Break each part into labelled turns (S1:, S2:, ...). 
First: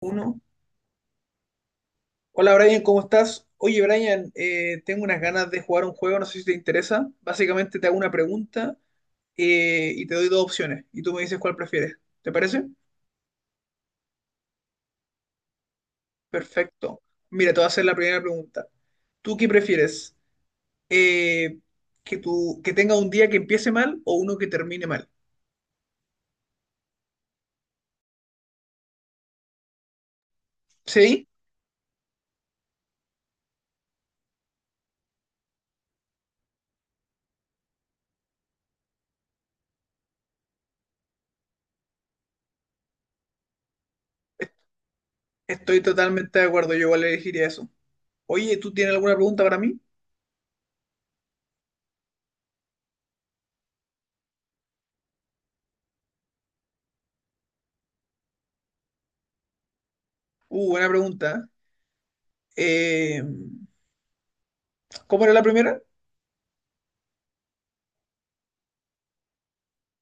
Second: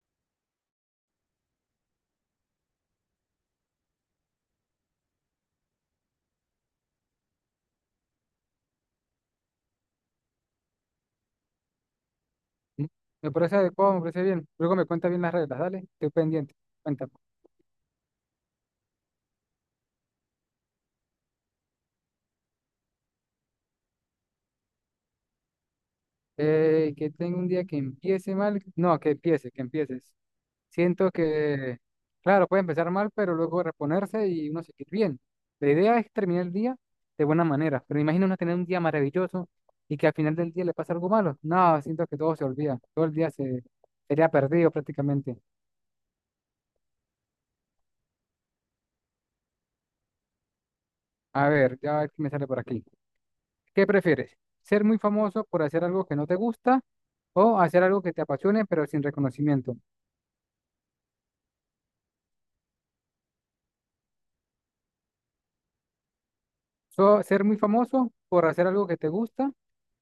S1: Uno. Hola Brian, ¿cómo estás? Oye Brian, tengo unas ganas de jugar un juego, no sé si te interesa. Básicamente te hago una pregunta y te doy dos opciones y tú me dices cuál prefieres. ¿Te parece?
S2: Mm, Me parece adecuado, me parece bien. Luego me cuenta bien las reglas, dale. Estoy pendiente.
S1: Perfecto.
S2: Cuéntame.
S1: Mira, te voy a hacer la primera pregunta. ¿Tú qué prefieres? Eh, ¿Que que tenga un día que empiece mal o uno que termine mal?
S2: Que tengo un día que empiece mal. No, que empiece, que empieces. Siento
S1: Sí,
S2: que, claro, puede empezar mal, pero luego reponerse y uno seguir bien. La idea es terminar el día de buena manera, pero imagina uno tener un día maravilloso y que al final del día le pasa algo malo. No, siento que todo se olvida. Todo el día se sería perdido prácticamente.
S1: estoy totalmente de acuerdo, yo igual elegiría eso. Oye, ¿tú tienes alguna pregunta para mí?
S2: A ver, ya a ver qué me sale por aquí. ¿Qué prefieres? ¿Ser muy famoso por hacer algo que no te gusta o hacer algo que te apasione pero sin reconocimiento?
S1: Buena pregunta. Eh, Eh, ¿Cómo era la primera?
S2: So, ¿ser muy famoso por hacer algo que te gusta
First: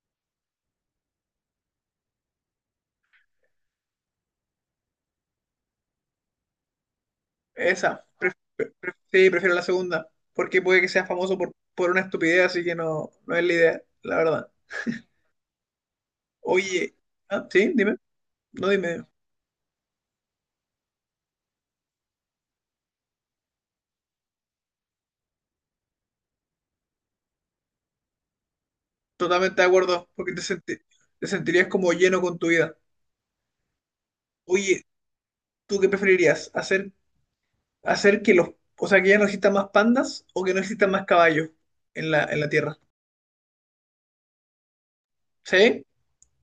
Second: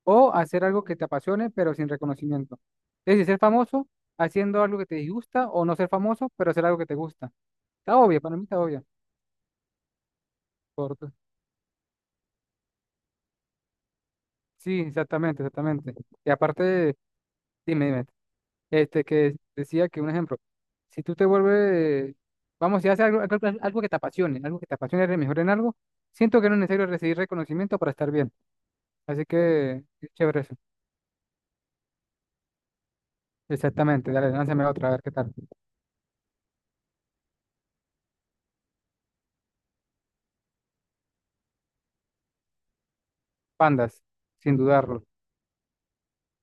S2: o hacer algo que te apasione pero sin reconocimiento? Es decir, ser famoso haciendo algo que te disgusta o no ser famoso pero hacer algo que te gusta. Está
S1: Esa,
S2: obvia, para mí está obvia.
S1: sí, prefiero la segunda, porque puede que sea
S2: Por-
S1: famoso por una estupidez, así que no es la idea, la verdad.
S2: sí, exactamente, exactamente. Y aparte,
S1: Oye, ah, ¿sí?
S2: dime,
S1: Dime,
S2: dime.
S1: no
S2: Este,
S1: dime,
S2: que decía que un ejemplo, si tú te vuelves, vamos, si haces algo, algo que te apasione, algo que te apasione, eres mejor en algo, siento que no es necesario recibir reconocimiento para estar bien. Así
S1: totalmente de
S2: que
S1: acuerdo,
S2: es
S1: porque
S2: chévere eso.
S1: te sentirías como lleno con tu vida.
S2: Exactamente, dale, lánzame
S1: Oye,
S2: otra, a ver qué tal.
S1: ¿tú qué preferirías? Hacer que o sea, que ya no existan más pandas o que no existan más caballos en la Tierra?
S2: Pandas, sin dudarlo.
S1: ¿Sí?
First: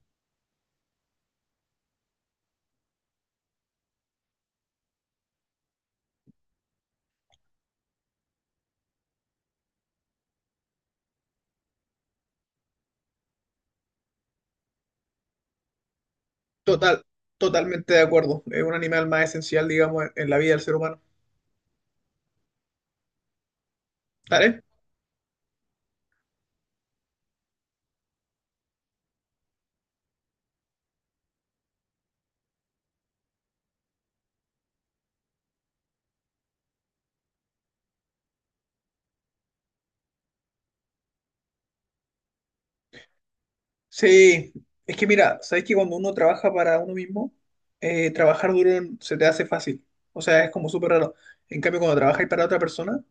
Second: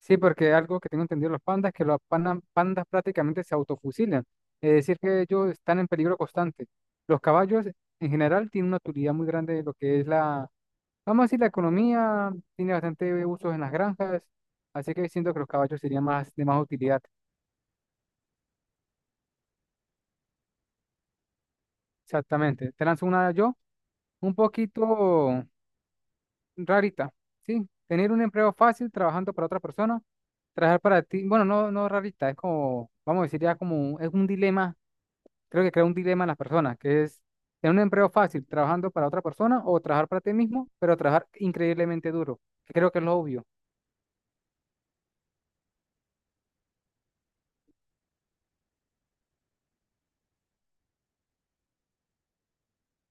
S2: Sí, porque algo que tengo entendido de los pandas es que los pandas prácticamente se autofusilan. Es decir, que ellos están en peligro constante. Los caballos, en general, tienen una utilidad muy grande de lo que es la, vamos a decir, la economía. Tiene bastante usos en las granjas, así que siento que los caballos serían más de más utilidad.
S1: Total, totalmente de acuerdo, es un animal más esencial, digamos, en la vida del ser humano.
S2: Exactamente. Te lanzo una yo, un
S1: ¿Vale?
S2: poquito rarita, ¿sí? Tener un empleo fácil trabajando para otra persona, trabajar para ti, bueno, no rarita, es como, vamos a decir ya como, es un dilema, creo que crea un dilema en las personas, que es tener un empleo fácil trabajando para otra persona o trabajar para ti mismo, pero trabajar increíblemente duro, que creo que es lo obvio.
S1: Sí, es que mira, sabes que cuando uno trabaja para uno mismo, trabajar duro se te hace fácil. O sea, es como súper raro. En cambio, cuando trabajas para otra persona,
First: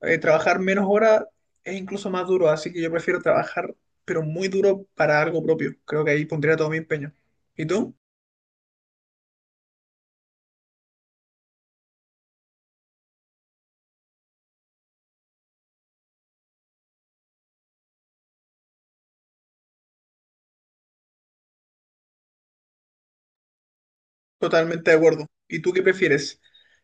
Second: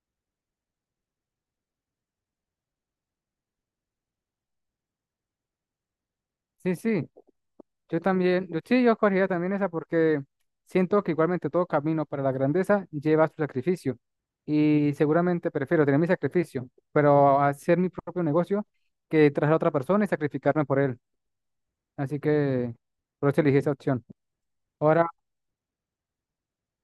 S1: trabajar menos horas es incluso más duro. Así que yo prefiero trabajar, pero muy duro para algo propio. Creo que ahí pondría todo
S2: Sí,
S1: mi
S2: sí.
S1: empeño. ¿Y tú?
S2: Yo también, yo sí, yo escogería también esa porque siento que igualmente todo camino para la grandeza lleva su sacrificio y seguramente prefiero tener mi sacrificio, pero hacer mi propio negocio que traer a otra persona y sacrificarme por él. Así que por eso elegí esa opción.
S1: Totalmente de
S2: Ahora,
S1: acuerdo. ¿Y tú qué prefieres?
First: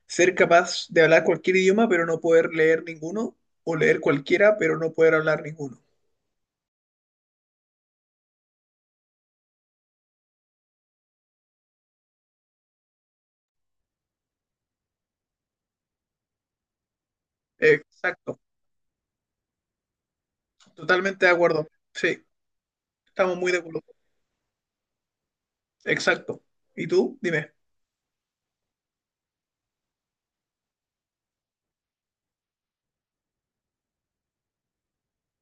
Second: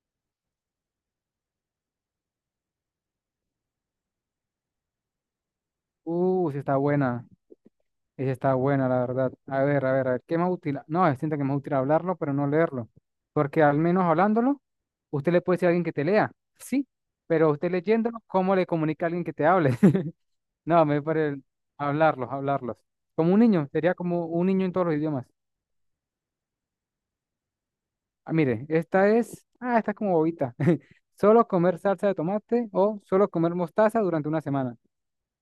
S1: ¿Ser capaz de hablar cualquier idioma, pero no poder leer ninguno? ¿O leer cualquiera, pero no poder hablar ninguno?
S2: sí está buena, esa está buena, la verdad. A ver, a ver, a ver, ¿qué más útil? No, siento que es más útil hablarlo, pero no leerlo, porque al menos hablándolo, usted le puede decir a alguien que te lea, sí, pero usted leyéndolo,
S1: Exacto.
S2: ¿cómo le comunica a alguien que te hable? No, me
S1: Totalmente de
S2: parece
S1: acuerdo. Sí,
S2: hablarlos, hablarlos. Como
S1: estamos
S2: un
S1: muy de
S2: niño,
S1: acuerdo.
S2: sería como un niño en todos los idiomas.
S1: Exacto. ¿Y tú? Dime.
S2: Ah, mire, esta es, ah, esta es como bobita. Solo comer salsa de tomate o solo comer mostaza durante una semana.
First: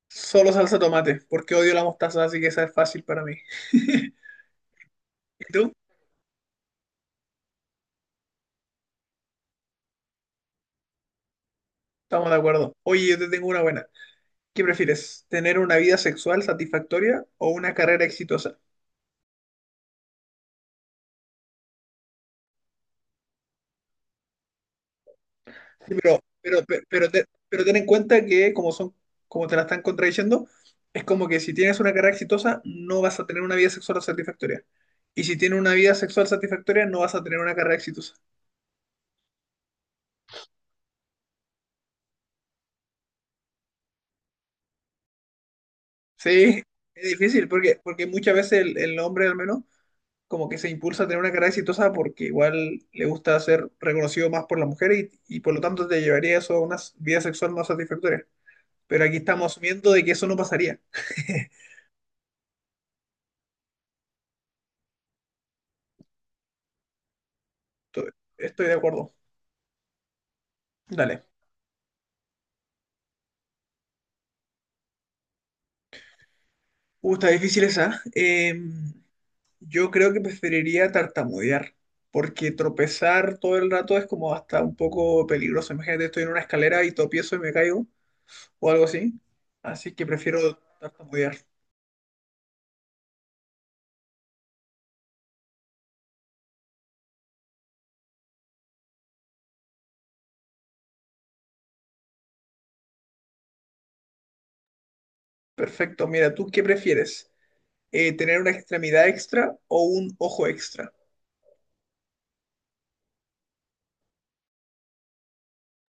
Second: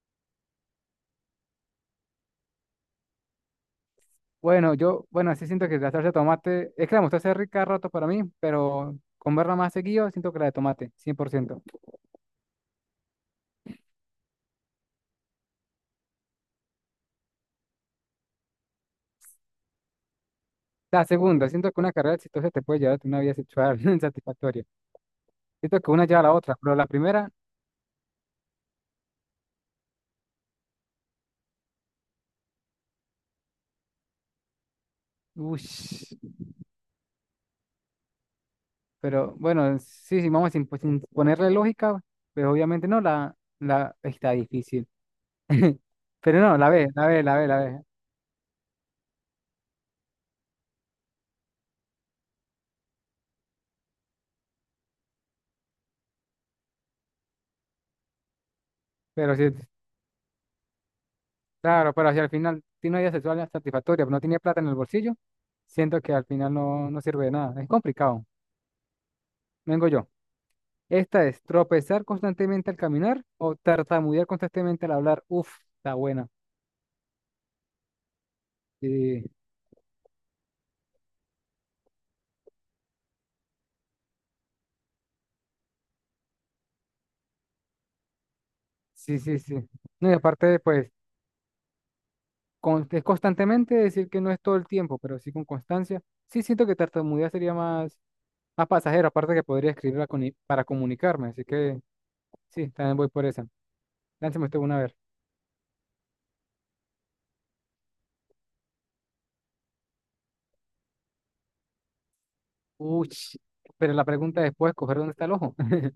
S1: Solo salsa tomate, porque odio la mostaza, así que esa es fácil para mí. ¿Y
S2: Bueno, yo, bueno, sí siento
S1: tú?
S2: que la salsa de tomate, es que la mostaza es rica a rato para mí, pero comerla más seguido, siento que la de tomate, 100%.
S1: Estamos de acuerdo. Oye, yo te tengo una buena. ¿Qué prefieres? ¿Tener una vida sexual satisfactoria o una carrera exitosa?
S2: La segunda, siento que una carrera exitosa te puede llevar a una vida sexual satisfactoria. Siento que
S1: Sí,
S2: una lleva a la otra, pero la primera,
S1: Pero ten en cuenta que como son, como te la están contradiciendo, es como que si tienes una carrera exitosa, no vas a tener una vida sexual satisfactoria. Y si tienes
S2: uff.
S1: una vida sexual satisfactoria, no vas a tener una carrera exitosa.
S2: Pero bueno, sí, sí, vamos sin, pues, sin ponerle lógica, pues obviamente no, la está difícil. Pero no,
S1: Sí,
S2: la ve, la
S1: es
S2: ve, la ve,
S1: difícil
S2: la ve.
S1: porque muchas veces el hombre al menos como que se impulsa a tener una carrera exitosa porque igual le gusta ser reconocido más por las mujeres y por lo tanto te llevaría eso a una vida sexual más satisfactoria. Pero aquí
S2: Pero sí,
S1: estamos asumiendo de que eso no pasaría.
S2: claro, pero si al final tiene una vida sexual satisfactoria, pero no tiene plata en el bolsillo, siento que al final no, no sirve de nada. Es
S1: Estoy,
S2: complicado.
S1: estoy de acuerdo.
S2: Vengo yo. Esta
S1: Dale.
S2: es tropezar constantemente al caminar o tartamudear constantemente al hablar. Uf, está buena.
S1: Está difícil esa.
S2: Sí,
S1: Yo creo que preferiría tartamudear, porque tropezar todo el rato es como hasta un poco peligroso. Imagínate, estoy en una escalera y tropiezo y me caigo o algo
S2: sí,
S1: así.
S2: sí, sí.
S1: Así que
S2: No, y
S1: prefiero
S2: aparte, pues,
S1: tartamudear.
S2: con- es constantemente decir que no es todo el tiempo, pero sí con constancia. Sí siento que tartamudea sería más, más pasajero, aparte que podría escribirla con i- para comunicarme, así que sí, también voy por esa. Lánceme usted una a ver.
S1: Perfecto. Mira, ¿tú qué prefieres? Tener una extremidad extra o un ojo extra.
S2: Uy, pero la pregunta después, coger dónde está el ojo.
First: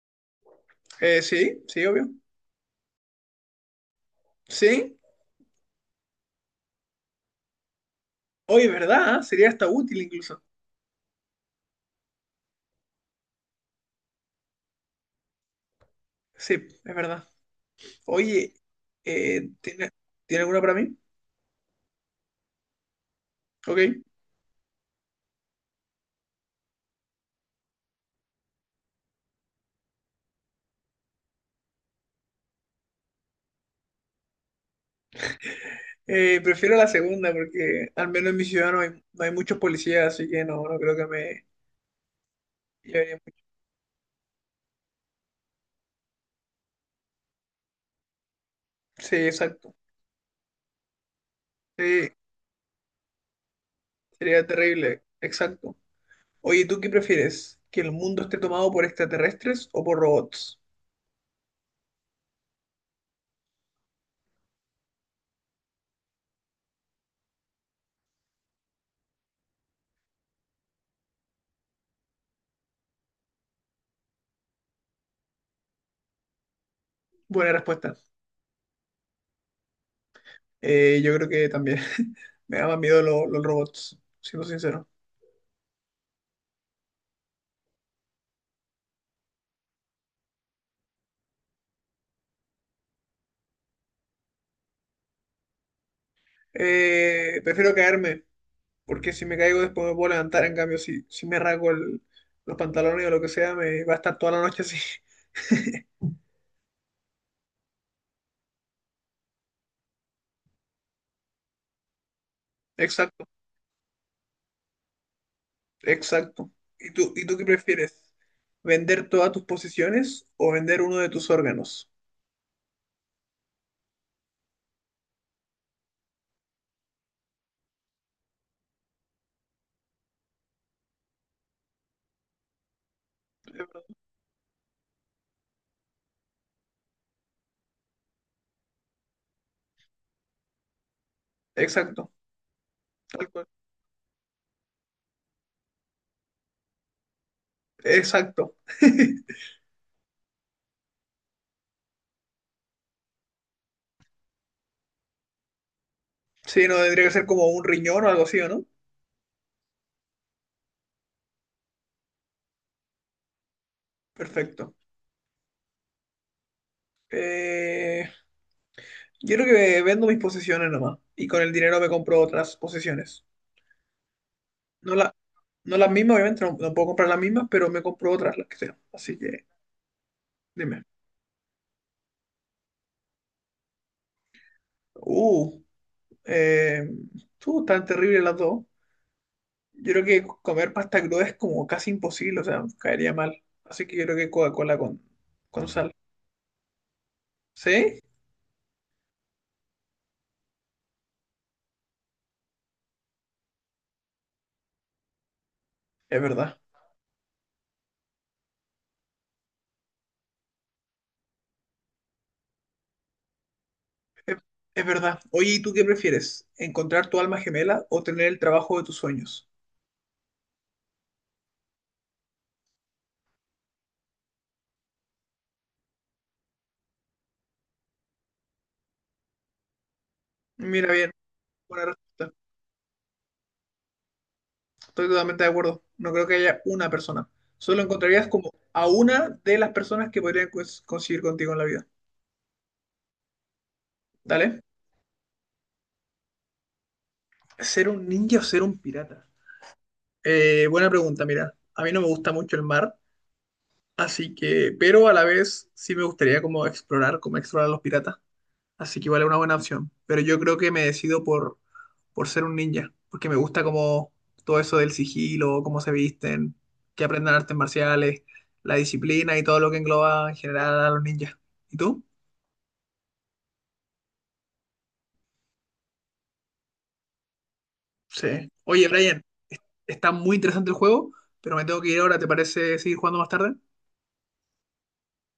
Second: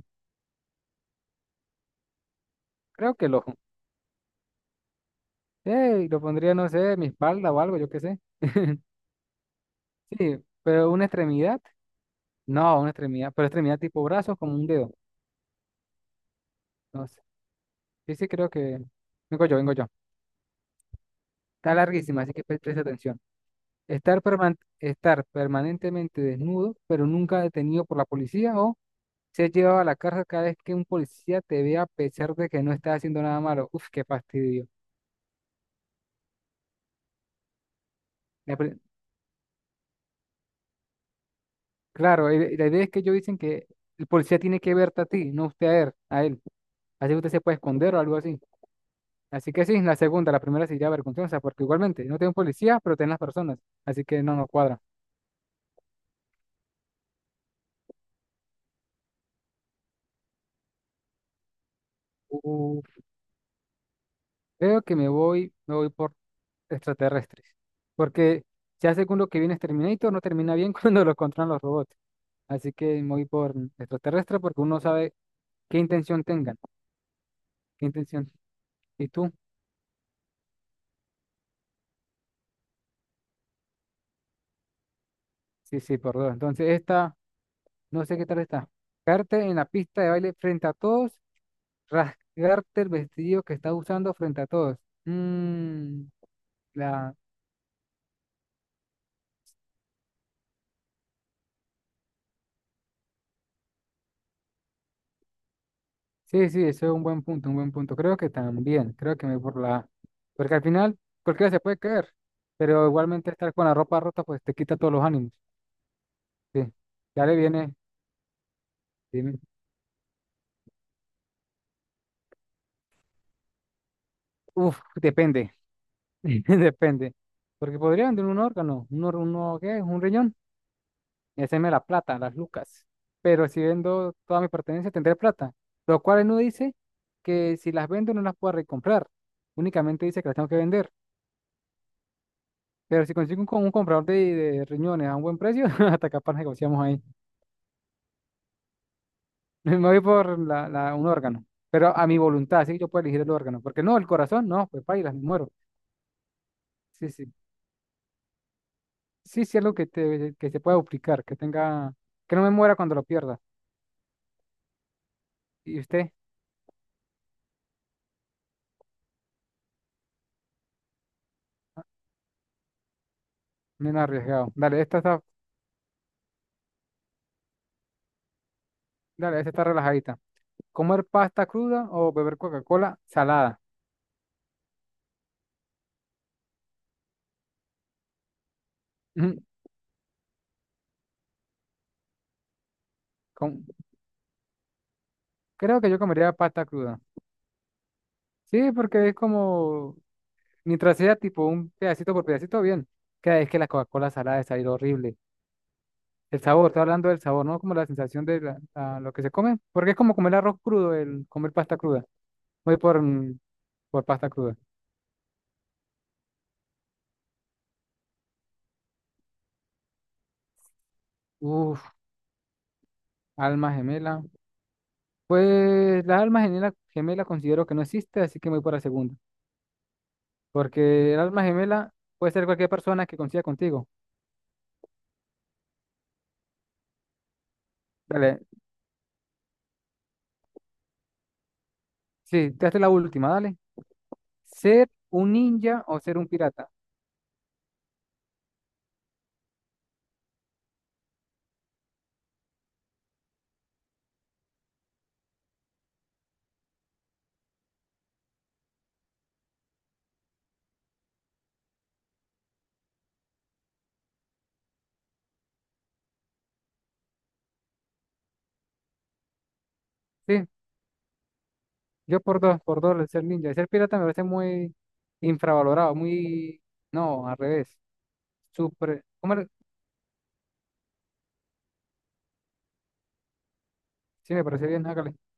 S1: Sí, sí, obvio.
S2: Creo que el ojo.
S1: Sí,
S2: Sí, lo pondría, no sé, en mi espalda o algo, yo qué sé.
S1: oye, ¿verdad? ¿Eh? Sería hasta útil
S2: Sí,
S1: incluso.
S2: pero una extremidad. No, una extremidad, pero extremidad tipo brazos como un dedo.
S1: Sí, es
S2: No sé.
S1: verdad.
S2: Sí, sí, creo
S1: Oye,
S2: que... Vengo
S1: eh,
S2: yo, vengo yo.
S1: ¿tiene, ¿tiene alguna para mí?
S2: Está larguísima, así que pre- presta atención.
S1: Ok.
S2: Estar, perman- estar permanentemente desnudo, pero nunca detenido por la policía o ser llevado a la cárcel cada vez que un policía te vea a pesar de que no estás haciendo nada malo. Uf, qué fastidio.
S1: Prefiero la segunda porque al menos en mi
S2: La
S1: ciudad
S2: pri-
S1: no hay muchos policías, así que no creo que me
S2: claro, la idea es que ellos
S1: llevaría
S2: dicen
S1: mucho.
S2: que el policía tiene que verte a ti, no usted a él, a él. Así que usted se puede esconder o algo así.
S1: Sí,
S2: Así que
S1: exacto.
S2: sí, la segunda, la primera sería vergonzosa, porque igualmente
S1: Sí,
S2: no tengo policía, pero tengo las personas. Así que no
S1: sería
S2: nos cuadra.
S1: terrible. Exacto. Oye, ¿tú qué prefieres? ¿Que el mundo esté tomado por extraterrestres o por robots?
S2: Uf, creo que me voy por extraterrestres. Porque ya según lo que viene es Terminator, no termina bien cuando lo controlan los robots. Así que me voy por extraterrestre porque uno sabe qué intención tengan,
S1: Buena
S2: qué
S1: respuesta.
S2: intención. ¿Y tú?
S1: Yo creo que también me da más miedo los robots, siendo sincero.
S2: Sí, sí, por dos. Entonces esta, no sé qué tal está. Caerte en la pista de baile frente a todos, rasgarte el vestido que estás usando frente a todos. Mm, la,
S1: Prefiero caerme, porque si me caigo después me puedo levantar. En cambio, si, si me rasgo los pantalones o lo que sea, me va a estar toda la noche así.
S2: sí, sí, eso es un buen punto, un buen punto. Creo que también, creo que me voy por la A. Porque al final cualquiera se puede caer, pero
S1: Exacto,
S2: igualmente estar con la ropa rota pues te quita todos los ánimos.
S1: exacto.
S2: Sí,
S1: ¿Y
S2: ya le
S1: tú qué
S2: viene,
S1: prefieres? ¿Vender todas
S2: dime.
S1: tus posiciones o vender uno de tus órganos?
S2: Uf, depende, depende. Porque podría vender un órgano, un, or- uno, ¿qué? Un riñón y hacerme la plata, las lucas. Pero si vendo toda mi pertenencia tendré plata, lo cual no dice que si las vendo no las pueda recomprar, únicamente dice que las tengo que vender.
S1: Exacto,
S2: Pero si
S1: tal
S2: consigo
S1: cual.
S2: un, co- un comprador de riñones a un buen precio, hasta capaz negociamos ahí.
S1: Exacto.
S2: Me voy por la, la- un órgano, pero a mi voluntad, así que yo puedo elegir el órgano. Porque no, el corazón, no, pues paila, me muero.
S1: Sí, no, tendría
S2: Sí,
S1: que ser
S2: sí.
S1: como un riñón o algo así, ¿o no?
S2: Sí, sí, algo que, te, que se pueda duplicar, que tenga, que no me muera cuando lo pierda.
S1: Perfecto.
S2: Y usted,
S1: Eh, Yo creo que vendo mis posesiones nomás y con el dinero me compro otras posesiones.
S2: menos arriesgado.
S1: No, la, no las mismas, obviamente, no puedo comprar las mismas, pero me compro otras, las que sean. Así
S2: Dale,
S1: que,
S2: esta está relajadita.
S1: dime.
S2: ¿Comer pasta cruda o beber Coca-Cola salada?
S1: Uh, eh, tú, tan terrible las dos.
S2: Ujú.
S1: Yo creo que comer pasta cruda es como casi imposible, o sea, caería mal.
S2: Com-
S1: Así que yo creo que con
S2: creo que
S1: sal.
S2: yo comería pasta cruda.
S1: ¿Sí?
S2: Sí, porque es como mientras sea tipo un pedacito por pedacito, bien. Cada vez que la Coca-Cola salada es salir horrible.
S1: Es
S2: El
S1: verdad.
S2: sabor, estoy hablando del sabor, ¿no? Como la sensación de la- la- lo que se come. Porque es como comer arroz crudo, el comer pasta cruda. Voy por, por pasta
S1: Es,
S2: cruda.
S1: es verdad. Oye, ¿y tú qué prefieres? ¿Encontrar tu alma gemela o tener el trabajo de tus sueños?
S2: Uf, alma gemela. Pues la alma gemela considero que no existe, así que me voy por la segunda.
S1: Mira bien,
S2: Porque el alma
S1: buena
S2: gemela
S1: respuesta.
S2: puede ser cualquier persona que coincida contigo.
S1: Estoy totalmente de acuerdo. No creo que haya una persona. Solo encontrarías
S2: Dale,
S1: como a una de las personas que podrían conseguir contigo en la vida.
S2: sí, te hace la última, dale.
S1: ¿Dale?
S2: Ser un ninja o ser un pirata.
S1: ¿Ser un ninja o ser un pirata? Buena pregunta, mira. A mí no me gusta mucho el mar, así que, pero a la vez sí me gustaría como explorar a los piratas. Así que vale una buena opción. Pero yo creo que me decido por ser un ninja, porque me gusta como todo eso del sigilo, cómo se visten, que aprendan artes marciales, la disciplina y todo lo que engloba en
S2: Sí,
S1: general a los ninjas. ¿Y tú?
S2: yo por dos, el ser ninja. El ser pirata me parece muy infravalorado, muy... No, al revés.
S1: Sí. Oye,
S2: Súper...
S1: Brian,
S2: ¿Cómo era?
S1: está muy interesante el juego, pero me tengo que ir ahora, ¿te parece seguir jugando más tarde?
S2: Sí, me parece bien, hágale. Hasta luego.